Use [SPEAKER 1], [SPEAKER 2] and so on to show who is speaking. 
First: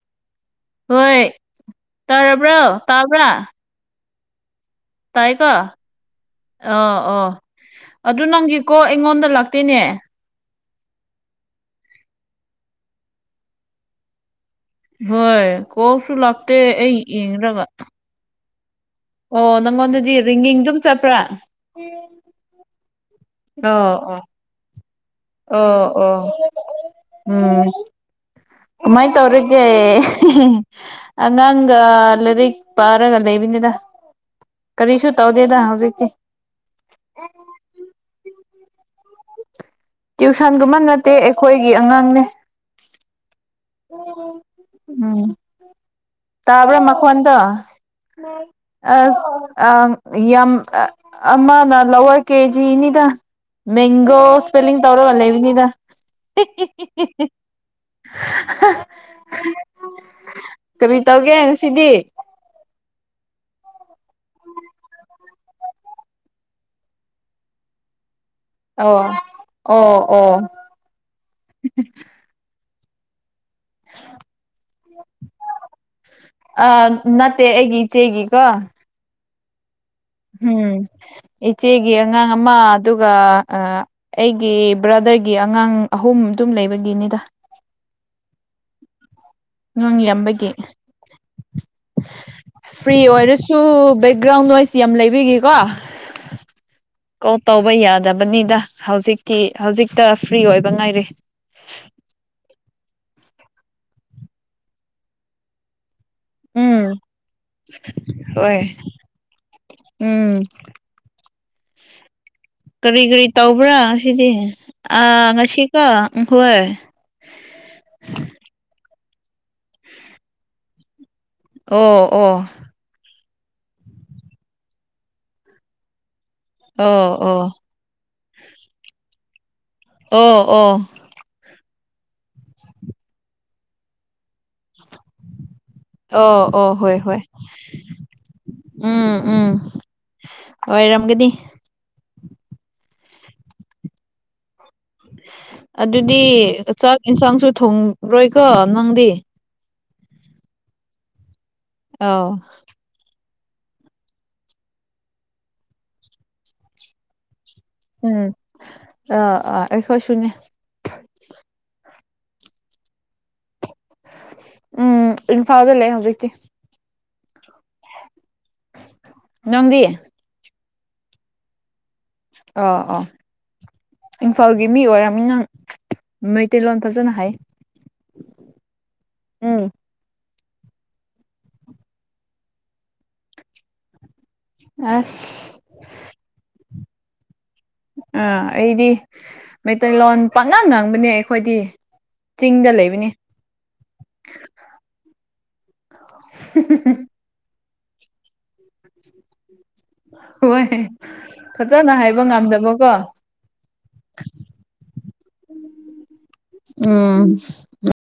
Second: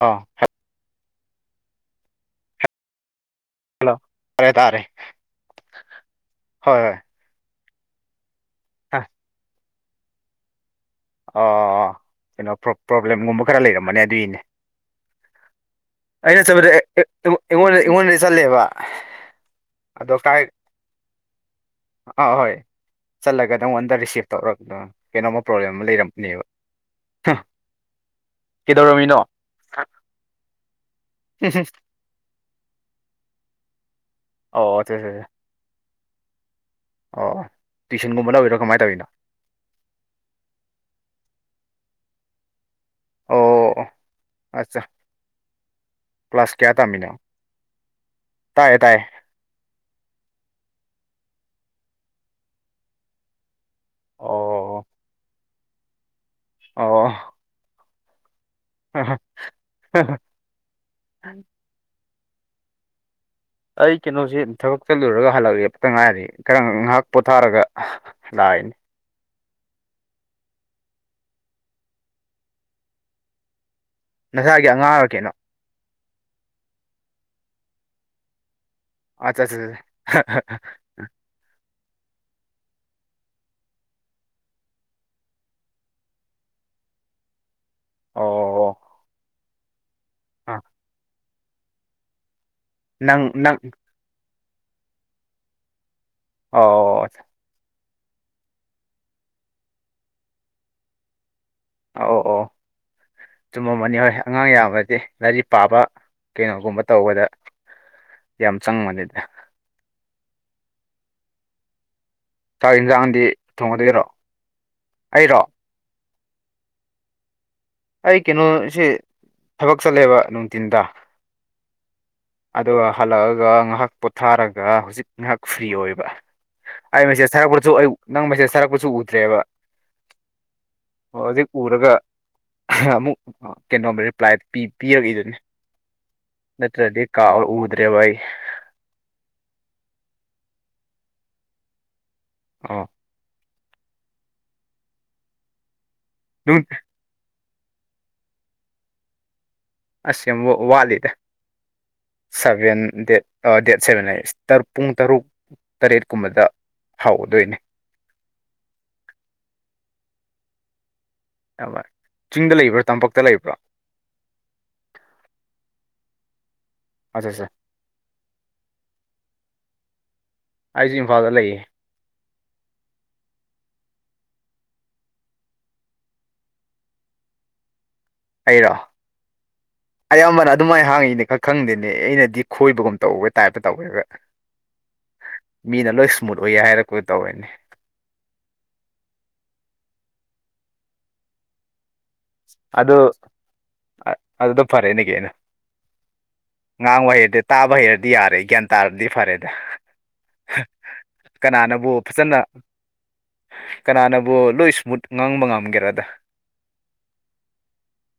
[SPEAKER 1] ꯑ
[SPEAKER 2] ꯍꯣꯏ ꯇꯥꯔꯕ꯭ꯔꯣ ꯇꯥꯕ꯭ꯔꯥ
[SPEAKER 1] ꯍꯜꯂꯣ ꯇꯥꯔꯦ ꯇꯥꯔꯦ
[SPEAKER 2] ꯇꯥꯏꯑꯦꯀꯣ
[SPEAKER 1] ꯍꯣꯏ
[SPEAKER 2] ꯑꯣ
[SPEAKER 1] ꯍꯣꯏ
[SPEAKER 2] ꯑꯣ ꯑꯗꯨ ꯅꯪꯒꯤꯀꯣ
[SPEAKER 1] ꯍꯥ
[SPEAKER 2] ꯑꯩꯉꯣꯟꯗ ꯂꯥꯛꯇꯣꯏꯅꯦ
[SPEAKER 1] ꯑꯣ ꯀꯩꯅꯣ ꯄ꯭ꯔꯣꯕ꯭ꯂꯦꯝꯒꯨꯝꯕ ꯈꯔ ꯂꯩꯔꯃꯅꯦ ꯑꯗꯨꯒꯤꯅꯦ
[SPEAKER 2] ꯍꯣꯏ ꯀꯣꯜꯁꯨ
[SPEAKER 1] ꯑꯩꯅ
[SPEAKER 2] ꯂꯥꯛꯇꯦ
[SPEAKER 1] ꯆꯠꯄ
[SPEAKER 2] ꯑꯩ
[SPEAKER 1] ꯑꯦ ꯑꯦ
[SPEAKER 2] ꯌꯦꯡꯔꯒ
[SPEAKER 1] ꯑꯩꯉꯣꯟꯗꯗꯤ ꯆꯠꯂꯦꯕ
[SPEAKER 2] ꯑꯣ ꯅꯪꯉꯣꯟꯗꯗꯤ
[SPEAKER 1] ꯑꯗꯣ ꯀꯥꯏ
[SPEAKER 2] ꯔꯤꯉꯤꯡꯗꯨꯝ ꯆꯠꯄ꯭ꯔꯥ
[SPEAKER 1] ꯑꯥ ꯑꯍꯣꯏ ꯆꯠꯂꯒ
[SPEAKER 2] ꯑꯣ
[SPEAKER 1] ꯅꯪꯉꯣꯟꯗ
[SPEAKER 2] ꯑꯣ
[SPEAKER 1] ꯔꯤꯁꯤꯞ ꯇꯧꯔꯒꯗ ꯀꯩꯅꯣꯝꯃ ꯄ꯭ꯔꯣꯕ꯭ꯂꯦꯝ
[SPEAKER 2] ꯑꯣ
[SPEAKER 1] ꯑꯃ
[SPEAKER 2] ꯑꯣ
[SPEAKER 1] ꯂꯩꯔꯝꯅꯦꯕ
[SPEAKER 2] ꯎꯝ ꯃꯥꯏ
[SPEAKER 1] ꯀꯩꯗꯧꯔꯝꯃꯤꯅꯣ
[SPEAKER 2] ꯇꯧꯔꯦ ꯑꯉꯥꯡꯒ ꯂꯥꯏꯔꯤꯛ ꯄꯥꯔꯒ ꯂꯩꯕꯅꯤꯅ
[SPEAKER 1] ꯑꯣ ꯑꯠꯆꯥ
[SPEAKER 2] ꯀꯔꯤꯁꯨ
[SPEAKER 1] ꯑꯠꯆꯥ ꯑꯠꯆꯥ.
[SPEAKER 2] ꯇꯧꯗꯦꯗ ꯍꯧꯖꯤꯛꯀꯤ
[SPEAKER 1] ꯑꯣ ꯇꯨꯋꯏꯁꯟꯒꯨꯝꯕ ꯂꯧꯕꯤꯔꯣ ꯀꯃꯥꯏ ꯇꯧꯋꯔꯤꯅꯣ
[SPEAKER 2] ꯇ꯭ꯌꯨꯁꯟꯒꯨꯝꯕ ꯅꯠꯇꯦ ꯑꯩꯈꯣꯏꯒꯤ ꯑꯉꯥꯡꯅꯦ
[SPEAKER 1] ꯑꯣ ꯑꯠꯆꯥ ꯀ꯭ꯂꯥꯁ ꯀꯌꯥ
[SPEAKER 2] ꯇꯥꯕ꯭ꯔꯣ
[SPEAKER 1] ꯇꯝꯃꯤꯅꯣ
[SPEAKER 2] ꯃꯈꯣꯟꯗꯣ
[SPEAKER 1] ꯇꯥꯏꯌꯦ ꯇꯥꯏꯌꯦ
[SPEAKER 2] ꯑꯁ ꯑ ꯌꯥꯝ ꯑꯃꯅ ꯂꯋꯥꯔ ꯀꯦꯖꯤꯅꯤꯗ ꯃꯦꯡꯒꯣ ꯁꯄꯦꯜꯂꯤꯡ
[SPEAKER 1] ꯑꯣ
[SPEAKER 2] ꯇꯧꯔꯒ ꯂꯩꯢꯕꯅꯤꯗ
[SPEAKER 1] ꯑꯣ ꯑ
[SPEAKER 2] ꯀꯃꯤ ꯇꯧꯒꯦ ꯉꯁꯤꯗꯤ
[SPEAKER 1] ꯑꯩ ꯀꯩꯅꯣꯁꯤ ꯊꯕꯛ ꯆꯠꯂꯨꯔꯒ ꯍꯜꯂꯛꯂꯦ ꯑꯃꯇꯪ ꯉꯥꯏꯔꯗꯤ ꯈꯔ ꯉꯥꯏꯍꯥꯛ ꯄꯣꯊꯥꯔꯒ ꯅꯥꯟ
[SPEAKER 2] ꯑꯣ ꯑꯣ ꯑꯣ
[SPEAKER 1] ꯅꯁꯥꯒꯤ ꯑꯉꯥꯡ ꯑꯣꯏꯔ ꯀꯩꯅꯣ
[SPEAKER 2] ꯑ ꯅꯠꯇꯦ ꯑꯩꯒꯤ ꯏꯆꯦꯒꯤꯀꯣ
[SPEAKER 1] ꯑꯆꯥꯆꯥ
[SPEAKER 2] ꯎꯝ ꯏꯆꯦꯒꯤ ꯑꯉꯥꯡ ꯑꯃ ꯑꯗꯨꯒ ꯑ ꯑꯩꯒꯤ ꯕ꯭ꯔꯗꯔꯒꯤ ꯑꯉꯥꯡ ꯑꯍꯨꯝ ꯑꯗꯨꯝ ꯂꯩꯕꯒꯤꯅꯤꯗ
[SPEAKER 1] ꯑꯣ ꯑꯣ
[SPEAKER 2] ꯉꯥꯡ ꯌꯥꯝꯕꯒꯤ ꯐ꯭ꯔꯤ
[SPEAKER 1] ꯅꯪ ꯅꯪ
[SPEAKER 2] ꯑꯣꯏꯔꯁꯨ ꯕꯦꯛꯒ꯭ꯔꯥꯎꯟ ꯅꯣꯏꯁ ꯌꯥꯝ ꯂꯩꯕꯒꯤꯀꯣ
[SPEAKER 1] ꯑꯣ ꯑ
[SPEAKER 2] ꯇꯧꯕ ꯌꯥꯗꯕꯅꯤꯗ ꯍꯧꯖꯤꯛꯇꯤ ꯍꯧꯖꯤꯛꯇ ꯐ꯭ꯔꯤ ꯑꯣꯏꯕ ꯉꯥꯏꯔꯦ
[SPEAKER 1] ꯑ ꯑꯣ ꯑꯣ ꯆꯨꯝꯃꯝꯃꯅꯤ ꯍꯣꯏ ꯑꯉꯥꯡ ꯌꯥꯝꯃꯗꯤ ꯂꯥꯏꯔꯤꯛ ꯄꯥꯕ ꯀꯩꯅꯣꯒꯨꯝꯕ
[SPEAKER 2] ꯎꯝ
[SPEAKER 1] ꯇꯧꯕꯗ ꯌꯥꯝ
[SPEAKER 2] ꯍꯣꯏ
[SPEAKER 1] ꯆꯪꯕꯅꯤꯗ
[SPEAKER 2] ꯎꯝ
[SPEAKER 1] ꯆꯥꯛ
[SPEAKER 2] ꯀꯔꯤ
[SPEAKER 1] ꯌꯦꯟꯁꯥꯡꯗꯤ
[SPEAKER 2] ꯀꯔꯤ ꯇꯧꯕ꯭ꯔꯥ
[SPEAKER 1] ꯊꯣꯡꯉꯗꯣꯏꯔꯣ
[SPEAKER 2] ꯉꯁꯤꯗꯤ ꯑꯥ
[SPEAKER 1] ꯑꯩꯔꯣ
[SPEAKER 2] ꯉꯁꯤꯀꯣ ꯏꯡꯈꯣꯏ
[SPEAKER 1] ꯑꯩ ꯀꯩꯅꯣꯁꯤ ꯊꯕꯛ ꯆꯠꯂꯦꯕ ꯅꯨꯡꯇꯤꯟꯗ
[SPEAKER 2] ꯑꯣ ꯑꯣ
[SPEAKER 1] ꯑꯗꯨꯒ ꯍꯜꯂꯛꯑꯒ ꯉꯥꯍꯥꯛ ꯄꯣꯠꯊꯥꯔꯒ ꯍꯧꯖꯤꯛ ꯉꯥꯏꯍꯥꯛ ꯐ꯭ꯔꯤ ꯑꯣꯏꯕ ꯑꯩ
[SPEAKER 2] ꯑꯣ
[SPEAKER 1] ꯃꯦꯁꯦꯁ
[SPEAKER 2] ꯑꯣ
[SPEAKER 1] ꯊꯥꯔꯛꯄꯁꯨ ꯑꯩ ꯅꯪ ꯃꯦꯁꯦꯁ ꯊꯥꯔꯛꯄꯁꯨ ꯎꯗ꯭ꯔꯦꯕ
[SPEAKER 2] ꯑꯣ ꯑꯣ
[SPEAKER 1] ꯑꯣ ꯍꯧꯖꯤꯛ ꯎꯔꯒ [unintelligible] ꯑꯃꯨꯛ ꯑꯥ ꯀꯩꯅꯣꯝ ꯔꯤꯄ꯭ꯂꯥꯏ ꯄꯤ ꯄꯤꯔꯛꯏꯗꯨꯅꯦ
[SPEAKER 2] ꯑꯣ ꯑꯣ ꯍꯣꯏ ꯍꯣꯏ
[SPEAKER 1] ꯎꯗ꯭ꯔꯦꯕ ꯑꯩ
[SPEAKER 2] ꯎꯝ ꯎꯝ ꯑꯣꯏꯔꯝꯒꯅꯤ
[SPEAKER 1] ꯑꯣ
[SPEAKER 2] ꯑꯗꯨꯗꯤ
[SPEAKER 1] ꯅꯨꯡ
[SPEAKER 2] ꯆꯥꯛ ꯏꯟꯁꯥꯡꯁꯨ ꯊꯣꯡ ꯔꯣꯏꯀꯣ ꯅꯪꯗꯤ?
[SPEAKER 1] ꯑꯁ ꯌꯝ ꯋꯥ ꯋꯥꯠꯂꯤꯗ
[SPEAKER 2] ꯑꯥꯎ
[SPEAKER 1] ꯁꯚꯦꯟ ꯗꯦꯠ ꯑꯥ ꯗꯦꯠ ꯁꯦꯚꯦꯟ ꯍꯥꯏꯌꯦ ꯁ꯭ꯇꯔ ꯄꯨꯡ ꯇꯔꯨꯛ ꯇꯔꯦꯠ ꯀꯨꯝꯕꯗ ꯍꯧꯗꯣꯏꯅꯦ
[SPEAKER 2] ꯎꯝ ꯑꯥ ꯑꯥ ꯑꯩꯈꯣꯏꯁꯨꯅꯦ
[SPEAKER 1] [unintelligible] ꯆꯤꯡꯗ ꯂꯩꯕ꯭ꯔꯣ ꯇꯝꯄꯥꯛꯇ ꯂꯩꯕ꯭ꯔꯣ?
[SPEAKER 2] ꯎꯝ ꯏꯝꯐꯥꯜꯗ ꯂꯩ ꯍꯧꯖꯤꯛꯇꯤ
[SPEAKER 1] ꯑꯥꯖꯥ ꯖꯥ
[SPEAKER 2] ꯅꯪꯗꯤ?
[SPEAKER 1] ꯑꯩꯁꯨ ꯏꯝꯐꯥꯜꯗ ꯂꯩꯌꯦ
[SPEAKER 2] ꯑꯣ ꯑꯣ ꯏꯟꯐꯥꯜꯒꯤ ꯃꯤ ꯑꯣꯏꯔꯝꯅꯤꯅꯪ ꯃꯩꯇꯩꯂꯣꯟ ꯐꯖꯅ ꯍꯩ
[SPEAKER 1] ꯑꯩꯔꯣ?
[SPEAKER 2] ꯎꯝ
[SPEAKER 1] ꯑꯌꯥꯝꯕꯅ ꯑꯗꯨꯃꯥꯏ ꯍꯥꯡꯌꯦꯅꯦ ꯈꯥ ꯈꯪꯗꯦꯅꯦ ꯑꯩꯅꯗꯤ ꯈꯣꯏꯕꯒꯨꯝ ꯇꯧꯕ ꯇꯥꯏꯞꯇ ꯇꯧꯋꯦꯕ
[SPEAKER 2] ꯑꯁ
[SPEAKER 1] ꯃꯤꯅ ꯂꯣꯏ ꯁ꯭ꯃꯨꯠ ꯑꯣꯏꯌꯦ ꯍꯥꯏꯔꯛꯄ ꯇꯧꯔꯦꯅꯦ
[SPEAKER 2] ꯑꯥ ꯑꯩꯗꯤ ꯃꯩꯇꯩꯂꯣꯟ ꯄꯥꯛꯉꯥꯡ ꯉꯥꯡꯕꯅꯦ ꯑꯩꯈꯣꯏꯗꯤ ꯆꯤꯡꯗ
[SPEAKER 1] ꯑꯗꯨ
[SPEAKER 2] ꯂꯩꯕꯅꯤ
[SPEAKER 1] ꯑꯗꯨꯗ ꯐꯔꯦꯅꯦ ꯀꯩꯅꯣ ꯉꯥꯡꯕ ꯍꯩꯔꯗꯤ ꯇꯥꯕ ꯍꯩꯔꯗꯤ ꯌꯥꯔꯦ ꯒ꯭ꯌꯥꯟ ꯇꯥꯔꯗꯤ ꯐꯔꯦꯗ
[SPEAKER 2] ꯍꯣꯏ ꯐꯖꯅ ꯍꯥꯏꯕ ꯉꯝꯗꯕꯀꯣ
[SPEAKER 1] ꯀꯅꯥꯅꯕꯨ ꯂꯣꯏ ꯁ꯭ꯃꯨꯠ ꯉꯥꯡꯕ ꯉꯝꯒꯦꯔꯗ
[SPEAKER 2] ꯎꯝ